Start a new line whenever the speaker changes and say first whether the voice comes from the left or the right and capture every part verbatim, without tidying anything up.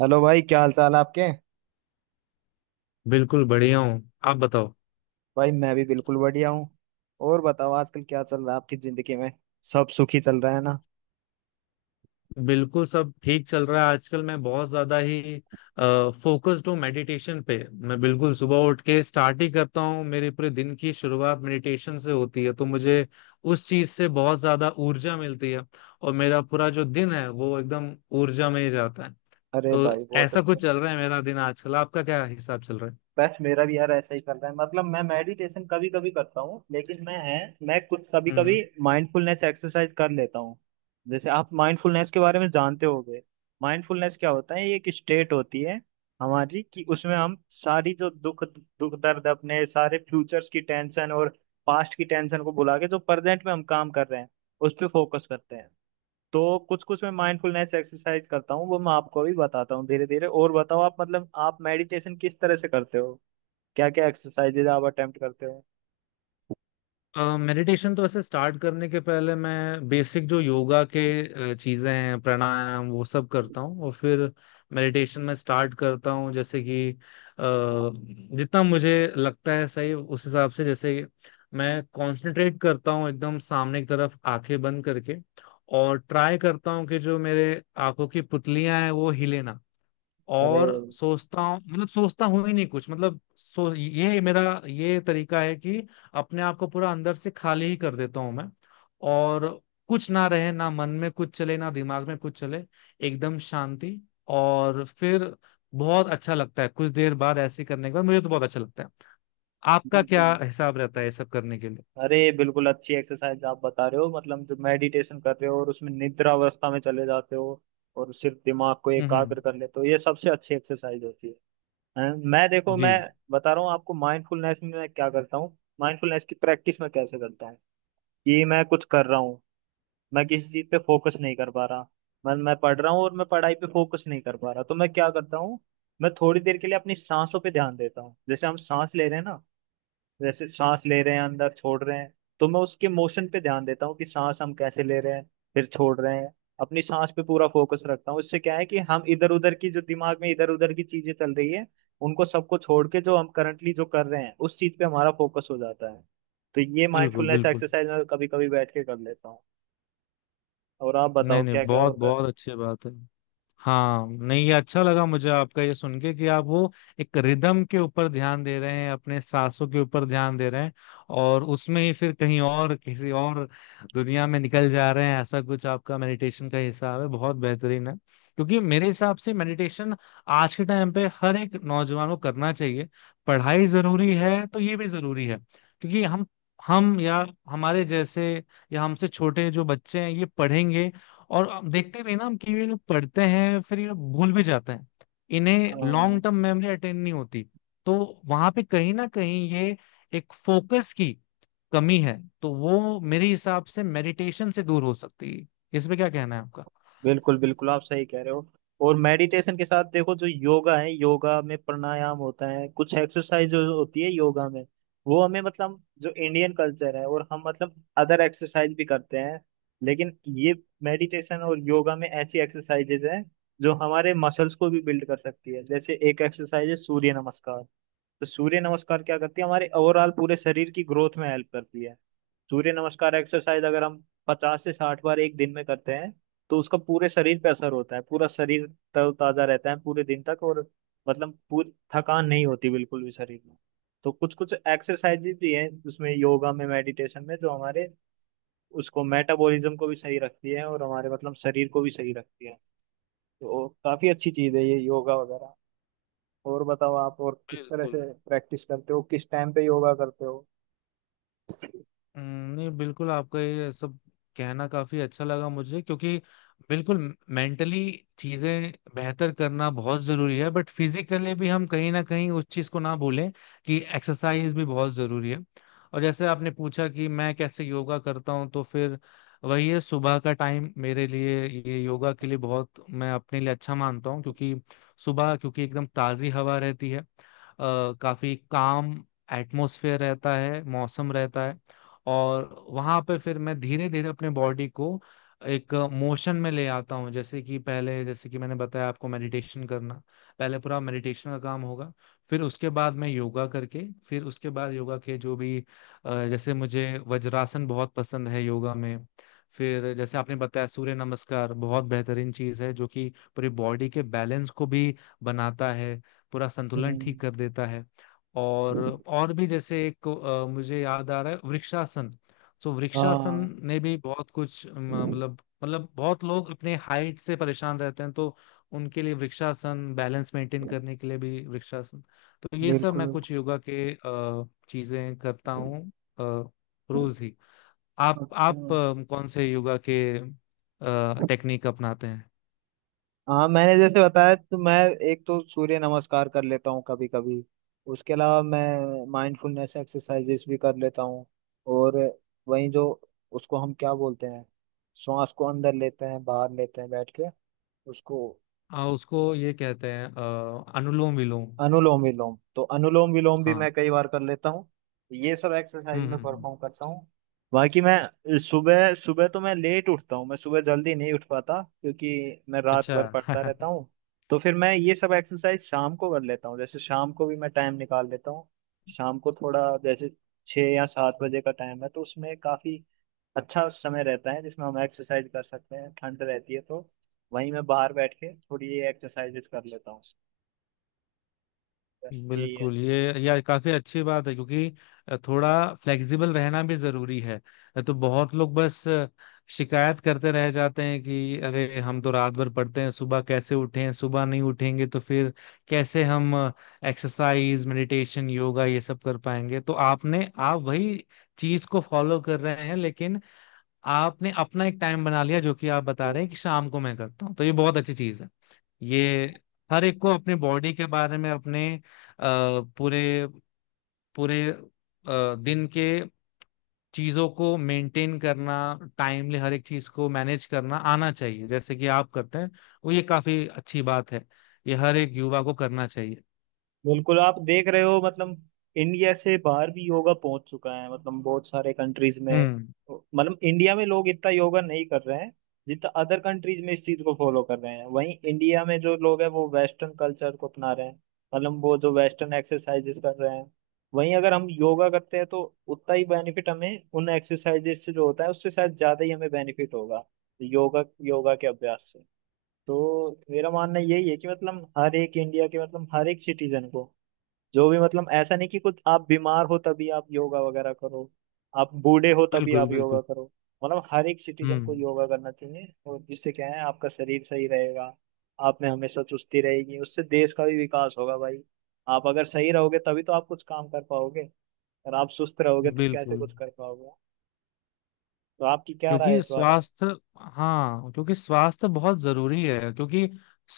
right: Hello भाई, क्या हाल चाल है आपके।
left: बिल्कुल बढ़िया हूँ। आप बताओ।
right: भाई मैं भी बिल्कुल बढ़िया हूँ। और बताओ आजकल क्या चल रहा है आपकी जिंदगी में, सब सुखी चल रहा है ना।
left: बिल्कुल सब ठीक चल रहा है। आजकल मैं बहुत ज्यादा ही फोकस्ड हूँ मेडिटेशन पे। मैं बिल्कुल सुबह उठ के स्टार्ट ही करता हूँ, मेरे पूरे दिन की शुरुआत मेडिटेशन से होती है, तो मुझे उस चीज से बहुत ज्यादा ऊर्जा मिलती है। और मेरा पूरा जो दिन है वो एकदम ऊर्जा में ही जाता है।
right: अरे
left: तो
right: भाई बहुत
left: ऐसा
right: अच्छा।
left: कुछ चल रहा है मेरा दिन आजकल। आपका क्या हिसाब चल रहा है?
right: बस मेरा भी यार ऐसा ही चल रहा है, मतलब मैं मेडिटेशन कभी कभी करता हूँ लेकिन मैं है मैं कुछ कभी
left: हम्म,
right: कभी
left: हम्म।
right: माइंडफुलनेस एक्सरसाइज कर लेता हूँ। जैसे आप माइंडफुलनेस के बारे में जानते होंगे, माइंडफुलनेस क्या होता है, ये एक स्टेट होती है हमारी कि उसमें हम सारी जो दुख दुख दर्द अपने सारे फ्यूचर्स की टेंशन और पास्ट की टेंशन को भुला के जो प्रेजेंट में हम काम कर रहे हैं उस पर फोकस करते हैं। तो कुछ कुछ मैं माइंडफुलनेस एक्सरसाइज करता हूँ, वो मैं आपको भी बताता हूँ धीरे धीरे। और बताओ आप, मतलब आप मेडिटेशन किस तरह से करते हो, क्या क्या एक्सरसाइजेज आप अटेम्प्ट करते हो।
left: मेडिटेशन तो वैसे स्टार्ट करने के पहले मैं बेसिक जो योगा के अ, चीजें हैं, प्राणायाम, वो सब करता हूँ और फिर मेडिटेशन में स्टार्ट करता हूँ। जैसे कि अ, जितना मुझे लगता है सही, उस हिसाब से जैसे मैं कंसंट्रेट करता हूँ एकदम सामने की तरफ आंखें बंद करके, और ट्राई करता हूँ कि जो मेरे आंखों की पुतलियां हैं वो हिले ना।
right: अरे
left: और सोचता हूँ, मतलब सोचता हूँ ही नहीं कुछ, मतलब सो ये मेरा ये तरीका है कि अपने आप को पूरा अंदर से खाली ही कर देता हूँ मैं। और कुछ ना रहे, ना मन में कुछ चले ना दिमाग में कुछ चले, एकदम शांति। और फिर बहुत अच्छा लगता है, कुछ देर बाद ऐसे करने के बाद मुझे तो बहुत अच्छा लगता है। आपका
right: बिल्कुल
left: क्या हिसाब रहता है ये सब करने के लिए?
right: अरे बिल्कुल अच्छी एक्सरसाइज आप बता रहे हो, मतलब जो मेडिटेशन कर रहे हो और उसमें निद्रा अवस्था में चले जाते हो और सिर्फ दिमाग को
left: हम्म, हम्म।
right: एकाग्र कर लेते हो, ये सबसे अच्छी एक्सरसाइज होती है। हैं? मैं देखो,
left: जी।
right: मैं बता रहा हूँ आपको माइंडफुलनेस में मैं क्या करता हूँ, माइंडफुलनेस की प्रैक्टिस में कैसे करता हूँ। कि मैं कुछ कर रहा हूँ, मैं किसी चीज पे फोकस नहीं कर पा रहा, मैं मैं पढ़ रहा हूँ और मैं पढ़ाई पे फोकस नहीं कर पा रहा, तो मैं क्या करता हूँ, मैं थोड़ी देर के लिए अपनी सांसों पे ध्यान देता हूँ। जैसे हम सांस ले रहे हैं ना, जैसे सांस ले रहे हैं, अंदर छोड़ रहे हैं, तो मैं उसके मोशन पे ध्यान देता हूँ कि सांस हम कैसे ले रहे हैं, फिर छोड़ रहे हैं। अपनी सांस पे पूरा फोकस रखता हूँ, इससे क्या है कि हम इधर उधर की जो दिमाग में इधर उधर की चीजें चल रही है उनको सबको छोड़ के जो हम करंटली जो कर रहे हैं उस चीज पे हमारा फोकस हो जाता है। तो ये
left: बिल्कुल,
right: माइंडफुलनेस
left: बिल्कुल।
right: एक्सरसाइज मैं कभी कभी बैठ के कर लेता हूँ। और आप
left: नहीं
right: बताओ
left: नहीं,
right: क्या क्या
left: बहुत
right: और कर
left: बहुत
right: रहे
left: अच्छी बात है। हाँ, नहीं, ये अच्छा लगा मुझे आपका ये सुन के, कि आप वो एक रिदम के ऊपर ध्यान दे रहे हैं, अपने सांसों के ऊपर ध्यान दे रहे हैं, और उसमें ही फिर कहीं और किसी और दुनिया में निकल जा रहे हैं। ऐसा कुछ आपका मेडिटेशन का हिसाब है, बहुत बेहतरीन है। क्योंकि मेरे हिसाब से मेडिटेशन आज के टाइम पे हर एक नौजवान को करना चाहिए। पढ़ाई जरूरी है तो ये भी जरूरी है। क्योंकि हम हम या हमारे जैसे या हमसे छोटे जो बच्चे हैं, ये पढ़ेंगे। और अब देखते भी हैं ना हम, कि ये लोग पढ़ते हैं फिर ये लोग भूल भी जाते हैं, इन्हें
right: हो। हाँ
left: लॉन्ग टर्म मेमोरी अटेंड नहीं होती। तो वहां पे कहीं ना कहीं ये एक फोकस की कमी है, तो वो मेरे हिसाब से मेडिटेशन से दूर हो सकती है। इस पे क्या कहना है आपका?
right: बिल्कुल बिल्कुल, आप सही कह रहे हो। और मेडिटेशन के साथ देखो, जो योगा है, योगा में प्राणायाम होता है, कुछ एक्सरसाइज जो होती है योगा में, वो हमें, मतलब जो इंडियन कल्चर है, और हम, मतलब अदर एक्सरसाइज भी करते हैं, लेकिन ये मेडिटेशन और योगा में ऐसी एक्सरसाइजेज हैं जो हमारे मसल्स को भी बिल्ड कर सकती है। जैसे एक एक्सरसाइज है सूर्य नमस्कार। तो सूर्य नमस्कार क्या करती है, हमारे ओवरऑल पूरे शरीर की ग्रोथ में हेल्प करती है। सूर्य नमस्कार एक्सरसाइज अगर हम पचास से साठ बार एक दिन में करते हैं, तो उसका पूरे शरीर पे असर होता है। पूरा शरीर तरोताजा रहता है पूरे दिन तक और, मतलब पूरी थकान नहीं होती बिल्कुल भी शरीर में। तो कुछ कुछ एक्सरसाइज भी हैं उसमें, योगा में, मेडिटेशन में, जो हमारे उसको मेटाबॉलिज्म को भी सही रखती है और हमारे मतलब शरीर को भी सही रखती है। तो काफी अच्छी चीज है ये योगा वगैरह। और बताओ आप और किस तरह से
left: बिल्कुल।
right: प्रैक्टिस करते हो, किस टाइम पे योगा करते हो।
left: हम्म, नहीं, बिल्कुल आपका ये सब कहना काफी अच्छा लगा मुझे, क्योंकि बिल्कुल मेंटली चीजें बेहतर करना बहुत जरूरी है, बट फिजिकली भी हम कहीं ना कहीं उस चीज को ना भूलें कि एक्सरसाइज भी बहुत जरूरी है। और जैसे आपने पूछा कि मैं कैसे योगा करता हूँ, तो फिर वही है, सुबह का टाइम मेरे लिए ये योगा के लिए बहुत, मैं अपने लिए अच्छा मानता हूँ, क्योंकि सुबह क्योंकि एकदम ताजी हवा रहती है, अ, काफी काम एटमोसफेयर रहता है, मौसम रहता है। और वहां पे फिर मैं धीरे धीरे अपने बॉडी को एक मोशन में ले आता हूँ, जैसे कि पहले जैसे कि मैंने बताया आपको मेडिटेशन करना, पहले पूरा मेडिटेशन का काम होगा, फिर उसके बाद मैं योगा करके, फिर उसके बाद योगा के जो भी अ, जैसे मुझे वज्रासन बहुत पसंद है योगा में। फिर जैसे आपने बताया सूर्य नमस्कार, बहुत बेहतरीन चीज है, जो कि पूरी बॉडी के बैलेंस को भी बनाता है, पूरा संतुलन
right: हम्म,
left: ठीक कर देता है। और और भी जैसे एक अ, मुझे याद आ रहा है, वृक्षासन। सो वृक्षासन
right: हाँ
left: ने भी बहुत कुछ अ, मतलब, मतलब बहुत लोग अपने हाइट से परेशान रहते हैं, तो उनके लिए वृक्षासन, बैलेंस मेंटेन करने के लिए भी वृक्षासन। तो ये सब
right: बिल्कुल
left: मैं
right: बिल्कुल
left: कुछ योगा के अ, चीजें करता हूँ। अ, रोज ही। आप
right: अच्छा।
left: आप अ, कौन से योगा के टेक्निक अपनाते हैं?
right: हाँ मैंने जैसे बताया, तो मैं एक तो सूर्य नमस्कार कर लेता हूँ कभी कभी। उसके अलावा मैं माइंडफुलनेस एक्सरसाइजेस भी कर लेता हूँ। और वहीं जो, उसको हम क्या बोलते हैं, श्वास को अंदर लेते हैं बाहर लेते हैं बैठ के, उसको
left: हाँ, उसको ये कहते हैं अ, अनुलोम विलोम।
right: अनुलोम विलोम। तो अनुलोम विलोम भी
left: हाँ।
right: मैं कई बार कर लेता हूँ। ये सब एक्सरसाइज
left: हम्म,
right: में
left: हम्म, हम्म।
right: परफॉर्म करता हूँ। बाकी मैं सुबह सुबह तो मैं लेट उठता हूँ, मैं सुबह जल्दी नहीं उठ पाता क्योंकि मैं रात
left: अच्छा।
right: भर पढ़ता रहता हूँ। तो फिर मैं ये सब एक्सरसाइज शाम को कर लेता हूँ। जैसे शाम को भी मैं टाइम निकाल लेता हूँ, शाम को थोड़ा जैसे छः या सात बजे का टाइम है तो उसमें काफी अच्छा समय रहता है जिसमें हम एक्सरसाइज कर सकते हैं। ठंड रहती है तो वहीं मैं बाहर बैठ के थोड़ी ये एक्सरसाइजेस कर लेता हूँ। बस यही है।
left: बिल्कुल, ये यार काफी अच्छी बात है, क्योंकि थोड़ा फ्लेक्सिबल रहना भी जरूरी है। तो बहुत लोग बस शिकायत करते रह जाते हैं कि अरे हम तो रात भर पढ़ते हैं, सुबह कैसे उठें, सुबह नहीं उठेंगे तो फिर कैसे हम एक्सरसाइज मेडिटेशन योगा ये सब कर पाएंगे। तो आपने आप वही चीज को फॉलो कर रहे हैं, लेकिन आपने अपना एक टाइम बना लिया, जो कि आप बता रहे हैं कि शाम को मैं करता हूँ, तो ये बहुत अच्छी चीज है। ये हर एक को अपने बॉडी के बारे में, अपने अ, पूरे पूरे अ, दिन के चीजों को मेंटेन करना, टाइमली हर एक चीज को मैनेज करना आना चाहिए, जैसे कि आप करते हैं। वो ये काफी अच्छी बात है, ये हर एक युवा को करना चाहिए।
right: बिल्कुल, आप देख रहे हो, मतलब इंडिया से बाहर भी योगा पहुंच चुका है, मतलब बहुत सारे कंट्रीज में।
left: हम्म।
right: मतलब इंडिया में लोग इतना योगा नहीं कर रहे हैं जितना अदर कंट्रीज में इस चीज को फॉलो कर रहे हैं। वहीं इंडिया में जो लोग हैं वो वेस्टर्न कल्चर को अपना रहे हैं, मतलब वो जो वेस्टर्न एक्सरसाइजेस कर रहे हैं। वहीं अगर हम योगा करते हैं तो उतना ही बेनिफिट हमें, उन एक्सरसाइजेस से जो होता है उससे शायद ज्यादा ही हमें बेनिफिट होगा योगा योगा के अभ्यास से। तो मेरा मानना यही है कि मतलब हर एक इंडिया के, मतलब हर एक सिटीजन को, जो भी, मतलब ऐसा नहीं कि कुछ आप बीमार हो तभी आप योगा वगैरह करो, आप बूढ़े हो तभी
left: बिल्कुल,
right: आप
left: बिल्कुल।
right: योगा करो। मतलब हर एक सिटीजन को
left: हम्म।
right: योगा करना चाहिए, और जिससे क्या है आपका शरीर सही रहेगा, आप में हमेशा चुस्ती रहेगी, उससे देश का भी विकास होगा भाई। आप अगर सही रहोगे तभी तो आप कुछ काम कर पाओगे, और आप सुस्त रहोगे तो कैसे
left: बिल्कुल।
right: कुछ कर पाओगे। तो आपकी क्या राय है
left: क्योंकि
right: इस बारे में।
left: स्वास्थ्य हाँ, क्योंकि स्वास्थ्य बहुत जरूरी है, क्योंकि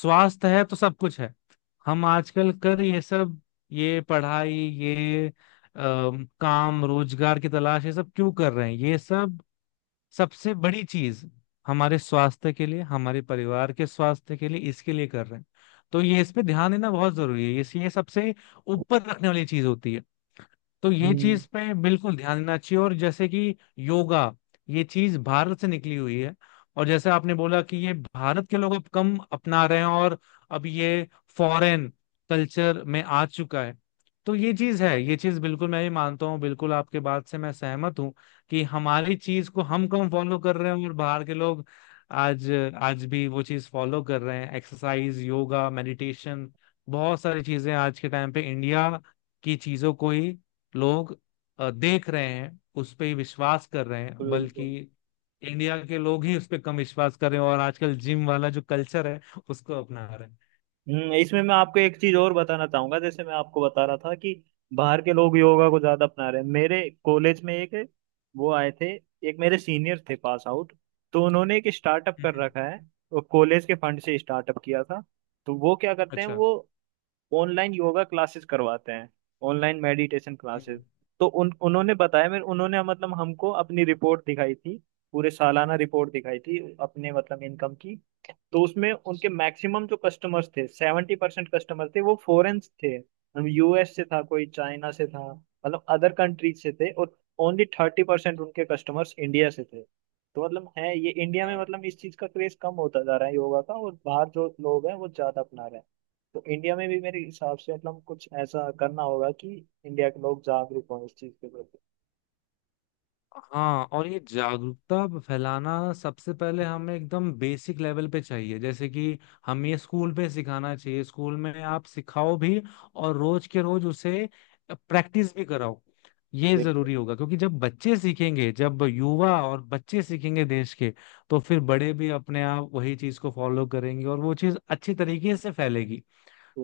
left: स्वास्थ्य है तो सब कुछ है। हम आजकल कर ये सब, ये पढ़ाई, ये अम, काम रोजगार की तलाश, ये सब क्यों कर रहे हैं? ये सब सबसे बड़ी चीज, हमारे स्वास्थ्य के लिए, हमारे परिवार के स्वास्थ्य के लिए, इसके लिए कर रहे हैं। तो ये, इस पे ध्यान देना बहुत जरूरी है, ये ये सबसे ऊपर रखने वाली चीज होती है। तो ये
right: हम्म,
left: चीज पे बिल्कुल ध्यान देना चाहिए। और जैसे कि योगा, ये चीज भारत से निकली हुई है, और जैसे आपने बोला कि ये भारत के लोग अब कम अपना रहे हैं, और अब ये फॉरेन कल्चर में आ चुका है। तो ये चीज है, ये चीज बिल्कुल मैं भी मानता हूँ, बिल्कुल आपके बात से मैं सहमत हूँ, कि हमारी चीज को हम कम फॉलो कर रहे हैं, और बाहर के लोग आज, आज भी वो चीज फॉलो कर रहे हैं, एक्सरसाइज, योगा, मेडिटेशन, बहुत सारी चीजें आज के टाइम पे इंडिया की चीजों को ही लोग अ, देख रहे हैं, उस पे ही विश्वास कर रहे हैं।
right: बिल्कुल
left: बल्कि
right: बिल्कुल।
left: इंडिया के लोग ही उस पे कम विश्वास कर रहे हैं, और आजकल जिम वाला जो कल्चर है उसको अपना रहे हैं।
right: हम्म, इसमें मैं आपको एक चीज और बताना चाहूंगा, जैसे मैं आपको बता रहा था कि बाहर के लोग योगा को ज्यादा अपना रहे हैं। मेरे कॉलेज में एक वो आए थे, एक मेरे सीनियर थे पास आउट, तो उन्होंने एक स्टार्टअप कर
left: हम्म,
right: रखा है। वो कॉलेज के फंड से स्टार्टअप किया था। तो वो क्या करते हैं,
left: अच्छा।
right: वो ऑनलाइन योगा क्लासेस करवाते हैं, ऑनलाइन मेडिटेशन क्लासेस।
left: हम्म,
right: तो उन उन्होंने बताया मेरे, उन्होंने मतलब हमको अपनी रिपोर्ट दिखाई थी, पूरे सालाना रिपोर्ट दिखाई थी अपने मतलब इनकम की। तो उसमें उनके मैक्सिमम जो कस्टमर्स थे, सेवेंटी परसेंट कस्टमर थे वो फॉरेन थे, मतलब यूएस से था कोई, चाइना से था, मतलब अदर कंट्रीज से थे। और ओनली थर्टी परसेंट उनके कस्टमर्स इंडिया से थे। तो मतलब है ये इंडिया में,
left: हम्म।
right: मतलब इस चीज का क्रेज कम होता जा रहा है योगा का, और बाहर जो लोग हैं वो ज्यादा अपना रहे हैं। तो इंडिया में भी मेरे हिसाब से मतलब कुछ ऐसा करना होगा कि इंडिया के लोग जागरूक हों इस चीज के प्रति।
left: हाँ, और ये जागरूकता फैलाना सबसे पहले हमें एकदम बेसिक लेवल पे चाहिए, जैसे कि हमें ये स्कूल पे सिखाना चाहिए, स्कूल में आप सिखाओ भी, और रोज के रोज उसे प्रैक्टिस भी कराओ। ये
right: बिल्कुल,
left: जरूरी होगा, क्योंकि जब बच्चे सीखेंगे, जब युवा और बच्चे सीखेंगे देश के, तो फिर बड़े भी अपने आप वही चीज को फॉलो करेंगे और वो चीज अच्छी तरीके से फैलेगी।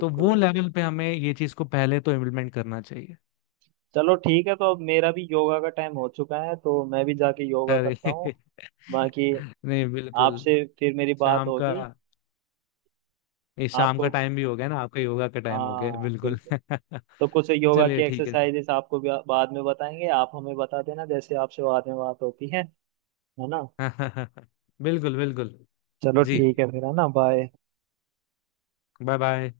left: तो वो
right: बिल्कुल।
left: लेवल पे हमें ये चीज को पहले तो इम्प्लीमेंट करना चाहिए।
right: चलो ठीक है, तो अब मेरा भी योगा का टाइम हो चुका है, तो मैं भी जाके योगा
left: अरे!
right: करता हूँ। बाकी
left: नहीं, बिल्कुल।
right: आपसे फिर मेरी बात
left: शाम का
right: होगी।
left: ये शाम का
right: आपको,
left: टाइम भी हो गया ना, आपका योगा का टाइम हो गया,
right: हाँ
left: बिल्कुल।
right: बिल्कुल। तो कुछ योगा की
left: चलिए, ठीक है।
right: एक्सरसाइजेस आपको भी बाद में बताएंगे, आप हमें बता देना जैसे आपसे बाद में बात होती है है ना।
left: बिल्कुल, बिल्कुल।
right: चलो
left: जी।
right: ठीक है फिर, है ना, बाय।
left: Bye bye.